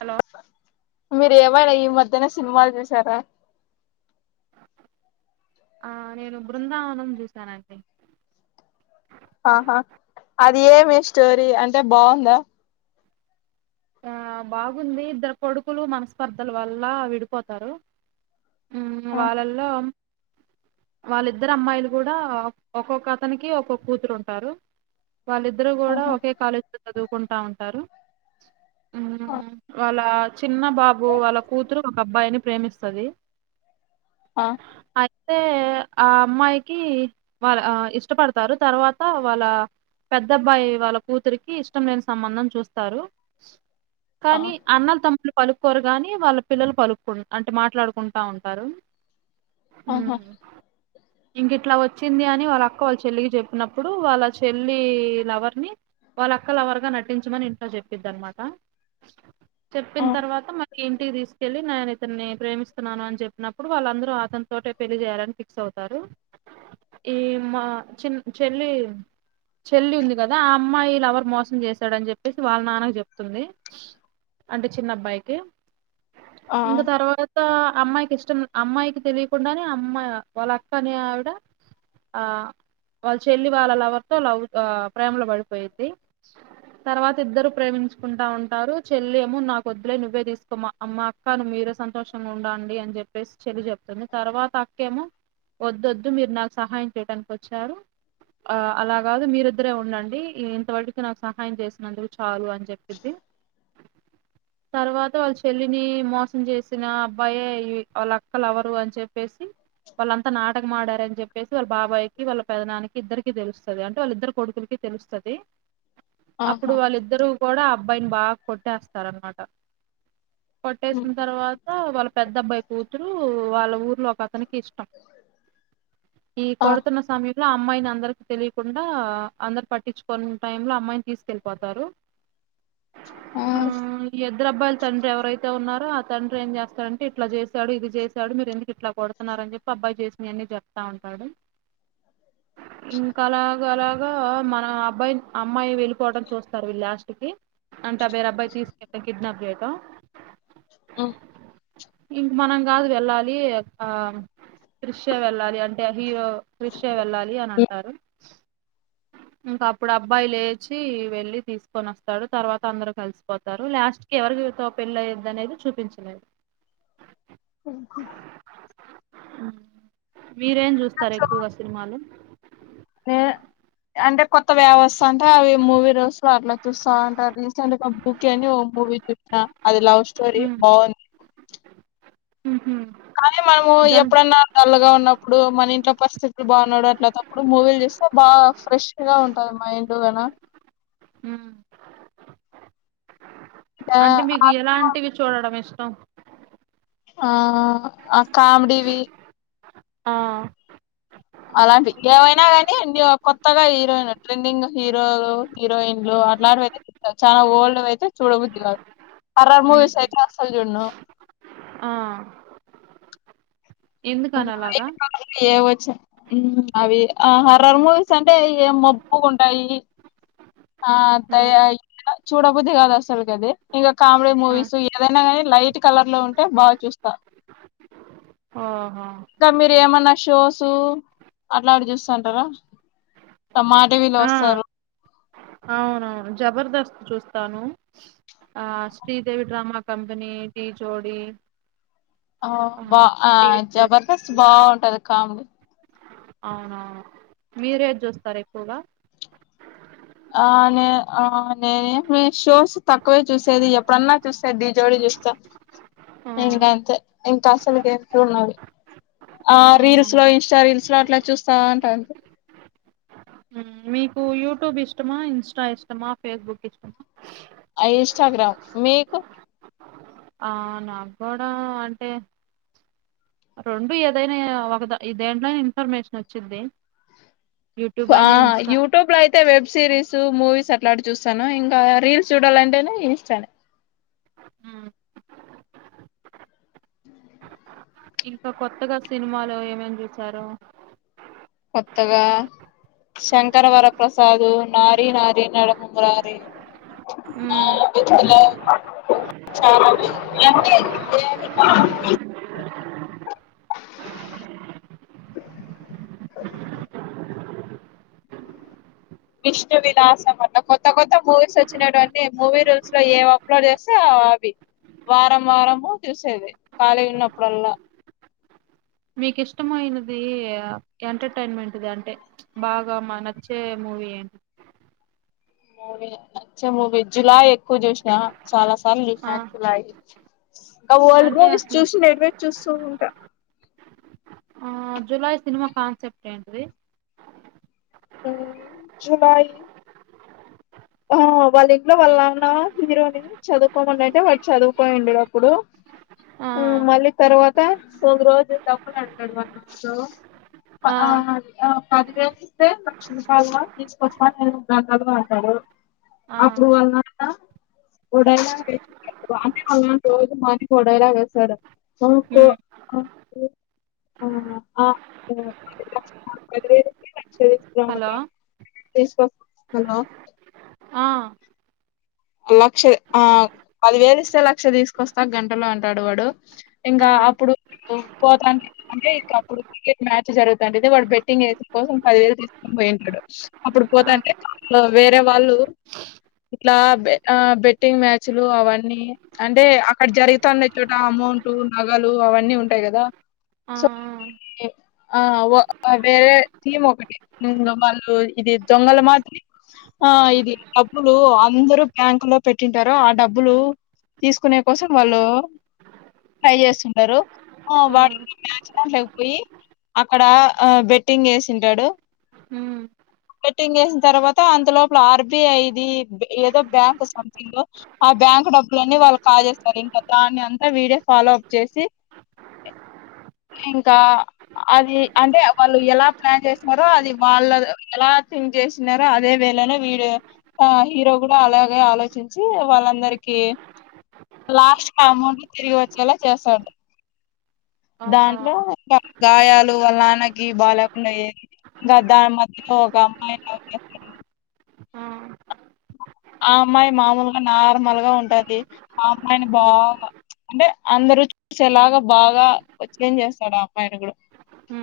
Hello మీరు ఏవడ ఈ మధ్యనే సినిమాలు చూసారా. ఆ నేను బృందావనం చూశానండి. ఆహా అది ఏమి స్టోరీ అంటే బాగుందా. ఆ బాగుంది ఇద్దరు కొడుకులు మనస్పర్ధల వల్ల విడిపోతారు. హమ్ వాళ్ళలో వాళ్ళిద్దరు అమ్మాయిలు కూడా ఒక్కొక్క అతనికి, ఒక్కొక్క కూతురు ఉంటారు వాళ్ళిద్దరు కూడా ఒకే కాలేజీ లో చదువుకుంటా ఉంట సారు వాళ్ళ చిన్న బాబు వాళ్ళ కూతురు ఒక అబ్బాయిని ప్రేమిస్తది ఆ అయితే ఆ అమ్మాయికి వాళ్ళ ఇష్టపడతారు తర్వాత వాళ్ళ పెద్ద అబ్బాయి వాళ్ళ కూతురికి ఇష్టం లేని సంబంధం చూస్తారు కానీ అన్నలు తమ్ముల్ పలుక్కోరు గాని వాళ్ళ పిల్లలు పలుకు అంటే మాట్లాడుకుంటా ఉంటారు మ్మ్ ఇంకిట్లా వచ్చింది అని వాళ్ళ అక్క వాళ్ళ చెల్లికి చెప్పినప్పుడు వాళ్ళ చెల్లి లవర్ని వాళ్ళ అక్క లవర్గా నటించమని ఇంట్లో చెప్ పిద్ది అనమాట చెప్పిన తర్వాత మళ్ళీ ఇంటికి తీస్కెళ్ళి [unintelligible] అతన్ని ప్రేమిస్తున్నాను అని చెప్పినప్పుడు వాళ్ళందరూ అతని తోటే పెళ్లి చేయాలని ఫిక్స్ అవుతారు ఈ మా చి చెల్లి చెల్లి ఉంది కదా ఆ అమ్మాయి లవర్ మోసం చేసాడని చెప్పేసి వాళ్ళ నాన్నకు చెప్తుంది అంటే చిన్న అబ్బాయికి ఇంకా తర్వాత అమ్మాయికి ఇష్టం అమ్మాయికి తెలియకుండానే అమ్మాయి వాళ్ళ అక్కని ఆవిడ ఆ వాళ్ళ చెల్లి వాళ్ళ లవర్ తో లవ్ ప్రేమలో పడిపోయేద్ది తర్వాత ఇద్దరు ప్రేమించుకుంటా ఉంటారు చెల్లి ఏమో నాకు వద్దులే నువ్వే తీసుకో మా మా అక్క నువ్ మీరే సంతోషంగా ఉండండి అని చెప్పేసి చెల్లి చెప్తుంది తర్వాత అక్కేమో వద్దోద్దు మీరు నాకు సహాయం చేయటనికి వచ్చారు ఆ అలాగాదు మీరిద్దరే ఉండండి ఇంతవరకు నాకు సహాయం చేసినందు చాలు అని చెప్పిద్ది తర్వాత వాళ్ళ చెల్లిని మోస సం చేసిన అబ్బాయే వాళ్ళ అక్క లవరు అని చెప్పేసి వాళ్ళంతా నాటకమాడారని చెప్పేసి వాళ్ళ బాబాయకి వాళ్ళ పెదనానికి ఇద్దరికి తెలుస్తది అంటే వాళ్ళిద్దరు కొడుకులకి తెలుస్తది అప్పుడు వాళ్ళిద్ద కూడా అబ్బాయిని బాగా కొట్టేస్తారనమాట కొట్టేసిన తర్వాత వాళ్ళ పెద్ద అబ్బాయి కూతురు వాళ్ళ ఊర్లో ఒకక్ అతనికి ఇష్టం ఈ కొడుతున్న సమయ ఇలా అమ్మాయిని అందరికి తెలికుండా అందరు పట్టించుకోని టైమ్ లో అమ్మాయిని తీసుకెళ్ళిపోతారు మ్మ్ ఎద్దరు అబ్బాయ్ తండ్రి ఎవరైత్ తే ఉన్నారో ఆ తండ్రి ఏం చేస్తారంటే ఇట్లా చేసాడు ఇది చేసాడు మీరు ఎందుకు ఇట్లా కొడుతున్నారని చెప్పి అబ్బాయి చేసినయన్ని చెప్తా ఉంటాడు ఇంకా అలాగా అలా గా మన అబ్బాయి అమ్మాయి వెళ్ళిపోవటం చూస్తారు వీళ్లు లాస్ట్ ఇది అంటా వేరే అబ్బాయి తీసుళ్తే కిడ్నాప్ అయిది క ఆ ఇంక మనం కాదు వెళ్ళాలి ఆ తృశ్యా వెళ్ళాలి అంటే హీరో క్రిషే వెళ్ళాలి అని అంటారు. ఇంకా అప్పుడు అబ్బాయి లేచి వెళ్ళి తీసు కొని వస్తాడు తర్వాత అందరు కలిసిపోతారు, లాస్ట్ కి ఎవరి తో పెళ్ళిఅయిద్ అనేది చూపించలేదు. అహా అ మీరేం చూస్తారు ఎక్కువగా సినిమాలు. అంటే కొత్తవి ఎవత్సాంటే అవి మూవీ రోస్లు అట్లా చూస్తాంట రీసెంట్ గా బుక్ అని ఓ మూవీ చూసినా. అది లవ్ స్టోరి బావుంది. కానీ మనము దాని ఎప్పుడైన్నా డల్లు గా ఉ న్నప్పుడు మన ఇంట్లో పరిస్థితులు బాగు [unintelligible] అట్లా టప్పుడు మూవీలు చూస్తే బాగా ఫ్రెష్ గా ఉంటది మైండ్ అయిన ఇంకా అంటే మీకు ఆ సినిమా ఎలాంటివి చూడడం ఇష్ టం ఆ అ కామెడివి ఆ అలాంటివి ఏవైనా కానీ కొత్తగా హీరోయిన్ ట్రెండింగ్ హీరోలు, హీరోయిన్లు అట్లాంటివి అయితే చూస్తా చాలా ఓల్డ్ వి అయితే చూడబుద్ది కాదు. హర్రర్ మూవీస్ అయితే అస్సలు చూడను. ఎందుకని అలాగా ఎవో చ హ్మ్ అవి ఆ హర్రర్ మూవీస్ అంటే ఏ మబ్బు గుంటాయి, ఆ చూడబుద్ది కాదు అసలుకి అది ఇంకా కామెడీ మూవీస్ ఏదైనా కాని లైట్ కలర్ లో ఉంటే బాగా చూస్తా. ఓహో ఇంకా మీరు ఏమన్నా షోసు అట్లాంటి చూస్తంటారా టా మా టివీలో ఆ వస్తారు. అవునవును జబర్దస్త్ చూస్తాను, ఆ శ్రీదేవి డ్రామా కంపెనీ, డీజోడీ. ఆ బా ఆ జబర్దస్త్ బావుంటది. కామెడి అవునా మీరేది చూస్తారు ఎక్కువగా. ఆ నే ఆ నేను మీ షోస్ తక్కువే చూసేది ఎప్పుడన్నా చూస్తే డీ జోడి చూస్తా. ఆ, ఇంగా అంతే ఇంకా అసలు గ ఎట్లు ఉన్నాలి ఆ ఆహా. రీల్స్ లో, ఇన్స్టారీల్స్లో అట్లా చూస్తా ఉంట అంతే. మ్, మీకు యూట్యూబ్ ఇష్టమా, ఇన్స్టా ఇష్టమా, ఫేస్బుక్ ఇష్టమా. ఇన్స్టాగ్రామ్ మీకు ఆ నాకు కూడా అంటే రొండు ఏదైనా ఒక ఇ దేంట్లోనా ఇన్ఫర్మేషన్ వచ్చిద్ది. యూట్యూబ్ ఆ అయినా ఇన్స్టా యూట్యూబ్ లో అయితే వెబ్ సిరీస్ మూవీస్ అట్లాంటి చూస్తాను, ఇంకా రీల్స్ చూడాలంటేనే ఇన్స్టానే. అ ఇంకా కొత్తగా సినిమాలు ఏమేం చూసారు. కొత్తగా శంకర వరప్రసాదు, నారి నారి నడుమ మురారి. ఉమ్. ఆల ఏ [unintelligible] విష్ణు విలాసం అట కొత్త కొత్త మూవీస్ వచ్చినటువీ మూవీ రూల్స్ లో ఏ అప్లోడ్ చేస్తే అవి వారం వారము చూసేది ఖాళీ ఉన్నప్పుడల్లా మీకు ఇష్టమైనది ఎంటర్టైన్మెంట్ది అంటే బాగా మా నచ్చే మూవీ ఏంటి మూవీ నచ్చే మూవీ జులైయి ఎక్కువ చూసినా చాలా ఆ చల్లియి ఆ ఓల్డ్ అంటే మూవీస్ అసలు చూసి నర్మీట్ చూస్తూ ఉంటా ఆ జులై సినిమా కాన్సెప్ట్ ఏంటిది జులై ఆ వాళ్ళ ఇంట్లో వాళ్ళ నాన్న హీరోని చదువుకోమని అంటే వాడు చదువుపోయి ఉండడు అప్పుడు ఆ మళ్ళీ తర్వాత కొద్ధి రోజు డబ్బులు అంటాడు వన్ ఆ పదివేలు ఇస్తే లక్ష రూపాయలు తీసుకొస్తా అంటాడు ఆ అప్పుడు వాలంత వడయిలా అ వాళ్ళ రోజు మనీ వడయిలా వేస్తాడు ఆ కో ఉమ్ అ [unintelligible] సర స హలో తీసులో ఆ లక్ష ఆ పదివేలు ఇస్తే లక్ష తీసుకొస్తా ఆ గంటలో అంటాడు వాడు ఇంకా ఆ అప్పుడు పోతా అంటే ఇక అప్పుడు క్రికెట్ మ్యాచ్ జరుగుతుంటది వాడు బెట్టింగ్ వస కోసం పదివేలు తీసుకొని పోయింటాడు అప్పుడు ఆ పోతాంటే వేరే వాళ్ళు ఇట్లా ఆ బెట్టింగ్ మ్యాచ్లు అవన్న అంటే అక్కడ జరుగుతా ఉండ చోట అమౌంట్ నగలు అవన్నీ ఉంటాయి కదా ఆ సో‌ ఆ వేరే టీమ్ ఒకటి వాళ్లు ఇది దొంగలు మాత్రమే ఆ ఇది డబ్బులు అందరూ బ్యాంకు లో పెట్టింటారు ఆ డబ్బులు తీసుకునే కోసం వాళ్ళు ట్రై చేస్తుంటారు ఆ వాళ మ్యాచ్లేకపోయి అక్కడ బెట్టింగ్ చేసింటాడు హమ్ బెట్టింగ్ వేసిన తర్వాత అంత లోపల ఆర్బిఐది ఏదో బ్యాంక్ సంథింగ్ ఆ బ్యాంకు డబ్బులన్ని వాళ్ళు కాజేస్తారు ఇంకా దాన్ని అంతా వీడే ఫాలో అప్ చేసి ఇంకా అది అంటే వాళ్ళు ఎలా ప్లాన్ చేసినారో అది వాళ్ళ ఎలా థింక్ చేసినారో అదే వేళనే వీడే హీరో కూడా అలాగే ఆలోచించి వాళ్ళందరికి లాస్ట్ కి అమౌంట్ తిరిగి వచ్చేలా చేస్తాడు ఆహా దాంట్లో కర్ గాయాలు వాళ్ళ నాన్నకి బాగాలేకుండా అయ్యేయి ఇంకా దాని మధ్యలో ఒక అమ్మాయి ఆ ఆ అమ్మాయి మామూలుగా నార్మల్గా ఉంటది ఆ అమ్మాయిని బాగా అంటే అందరుూ చూసి ఎలాగ బాగా వచ్చేం చేస్తాడు ఆ అమ్మాయిని కూడా ఉ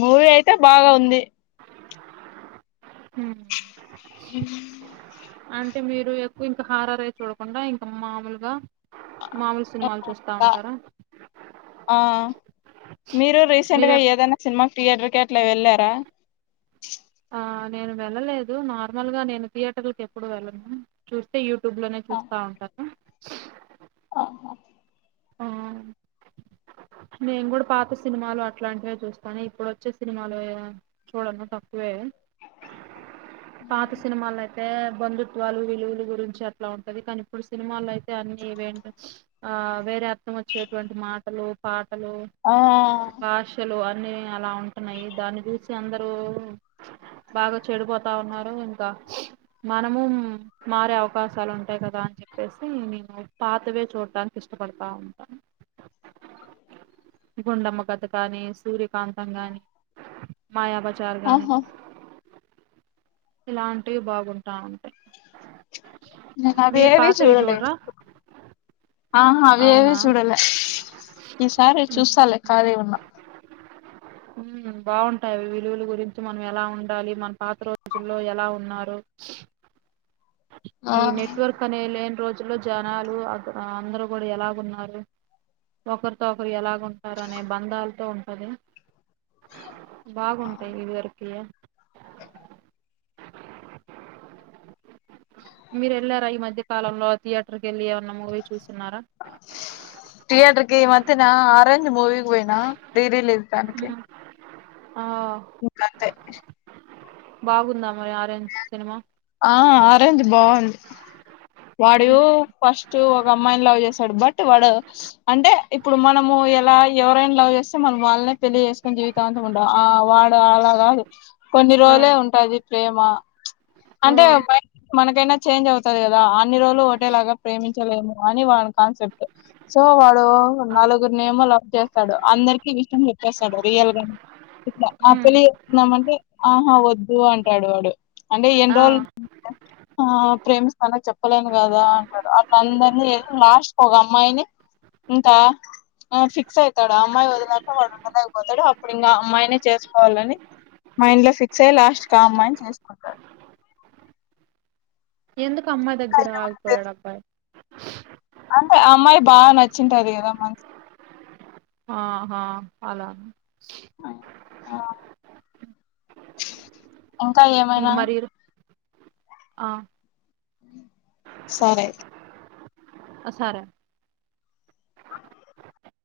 మూవీ ఐతే బాగా ఉంది హ్మ్. [unintelligible] అ అంటే మీరు ఎక్కువ ఇంకా హారారవి చూడకుండా ఇంకా మాముూలుగా మామూలు సినిమాలు చూస్తా ఉంటారా ఆ మీరు రీసెంట్ మీరే గా ఏదైనా సిన్మా థియేటర్కి అట్లా వెళ్ళారా ఆ నేను వెళ్ళలేదు నార్మల్ గా నేను థియేటర్కి ఎప్పుడు వెళ్ళను చూస్తే యు యూట్యూబ్లోనే ఆ చూస్తా ఉంటారు ఆహా ఆ నేను కూడా పాత సినిమాలు అట్లాంటివే చూస్తాను ఇప్పుడు వచ్చే సినిమాలు చూడను తప్పు వే పాత సిర్మాల అయి అయితే బంధుత్వాలు విలువలు గురించి అట్లా ఉంటది కానీ ఇప్పుడు సినిమాల్లో అయితే అన్ని ఈవెంట్ ఆ వేరే వచ్చేటువంటి మాట హలో పా హలో ఆ బాషలో అన్ని అలా ఉంటున్నాయి దాన్ని చూసి అందరూ బాగా చెడిపోతా ఉన్నారు ఇంకా మనము మారే అవకాశాలు ఉంటాయి కదా అని చెప్పేసి నేను పాతవే చూడటనికి ఇష్టపడతా ఉంటాను గుండమ్మ కథ కాని సూర్యకాంతం కాని మాయా బజార్ గానే ఆహా ఇలాంటివి బాగుంట ఉంటయి నేన్ అది ఏవి చూడలేద్ ఆ ఆ అవి ఏవి అవునా చూడాల ఈసారి చూస్తాలే ఖాళీ ఉన్నాప్ బాగుంటాయివి విలువల గురించి మనం ఎలా ఉండాలి మన పాత రోజుల్లో ఎలా ఉన్నారు ఆ ఈ నెట్వర్క్ అనే లేన్ రోజు ట్లో జనాలు అ అందరు కూడా ఎలాగు ఉన్నారు ఒకరితో ఒకరు ఎలాగ ఉంటారు అనే బంధాలతో ఉంటది బాగుంటాయి ఇది వరకుయా మీరు వెళ్ళారా ఈ మధ్య కాలంలో థియేటర్ కి వెళ్ళి ఎమ్ థియేటర్ కి వత్తిన ఆరెంజ్ మూవికి పోయినా రీ రీలీజ్ దానికి ఉమ్. ఇకా అంతే బాగుందాం ఆరెంజ్ సినిమా అరేంజ్ బాగుంది వాడు ఫస్ట్ ఒక అమ్మాయిని లవ్ చేసాడు బట్ వాడు అంటే ఇప్పుడు మనము ఎలా ఎవరై లవ్ చేస్తే మనం వాళ్ళనే పెళ్లి చేేసుకుని జీవితాంతం ఉండ ఆ వాడు అలా కాదు కొన్ని ఆ రోజులే ఉంటది ప్రేమ ఆ అంటే మనకైనా చేంజ్ అవుతది కదా అన్ని రోజులు ఒకటే లాగా ప్రేమించి లేము అని వాళ్ళ కాన్సెప్ట్ సో వాళ్ ఆ నలుగురుని ఏమో లవ్ చేస్తాడు అందరికి విష్టం లే చేస్తాడు రియల్గా ఇలా ఉమ్ పెళ్లి చేసుకుందమంటే ఆహ వద్దు వద్దు అంటాడు వాడు అంటే ఏన్ ఆ రోల్ ఆ ప్రేమిస్తన చెప్ చెప్పలేను కదా అంటాడు అట్ల అందరినీ లాస్ట్ క ఒక అమ్మాయిని ఇంకా ఫిక్స్ అవుతాడు ఆ అమ్మాయి వదిలాక వాడు ఉండలేకపోతాడు అప్పుడు ఇంకా అమ్మాయిని చేసుకోవాలని మైండ్ లో ఫిక్స్ అయి లాస్ట్ క ఆ అమ్మాయిని చేసుకుంటాడు ఎందుకు అమ్మాయి ఇంకా దగ్గర ఇంతమంది ఆగిపోయాడు తెలుసు అబ్బాయి అంటే అమ్మాయి బాగా నచ్చింటది కదా మంచ్ ఆహా అలానా అ [inaudible] ఇంకా ఇంక ఏమైనా మరి ఆ సరే అయితే అసారా అ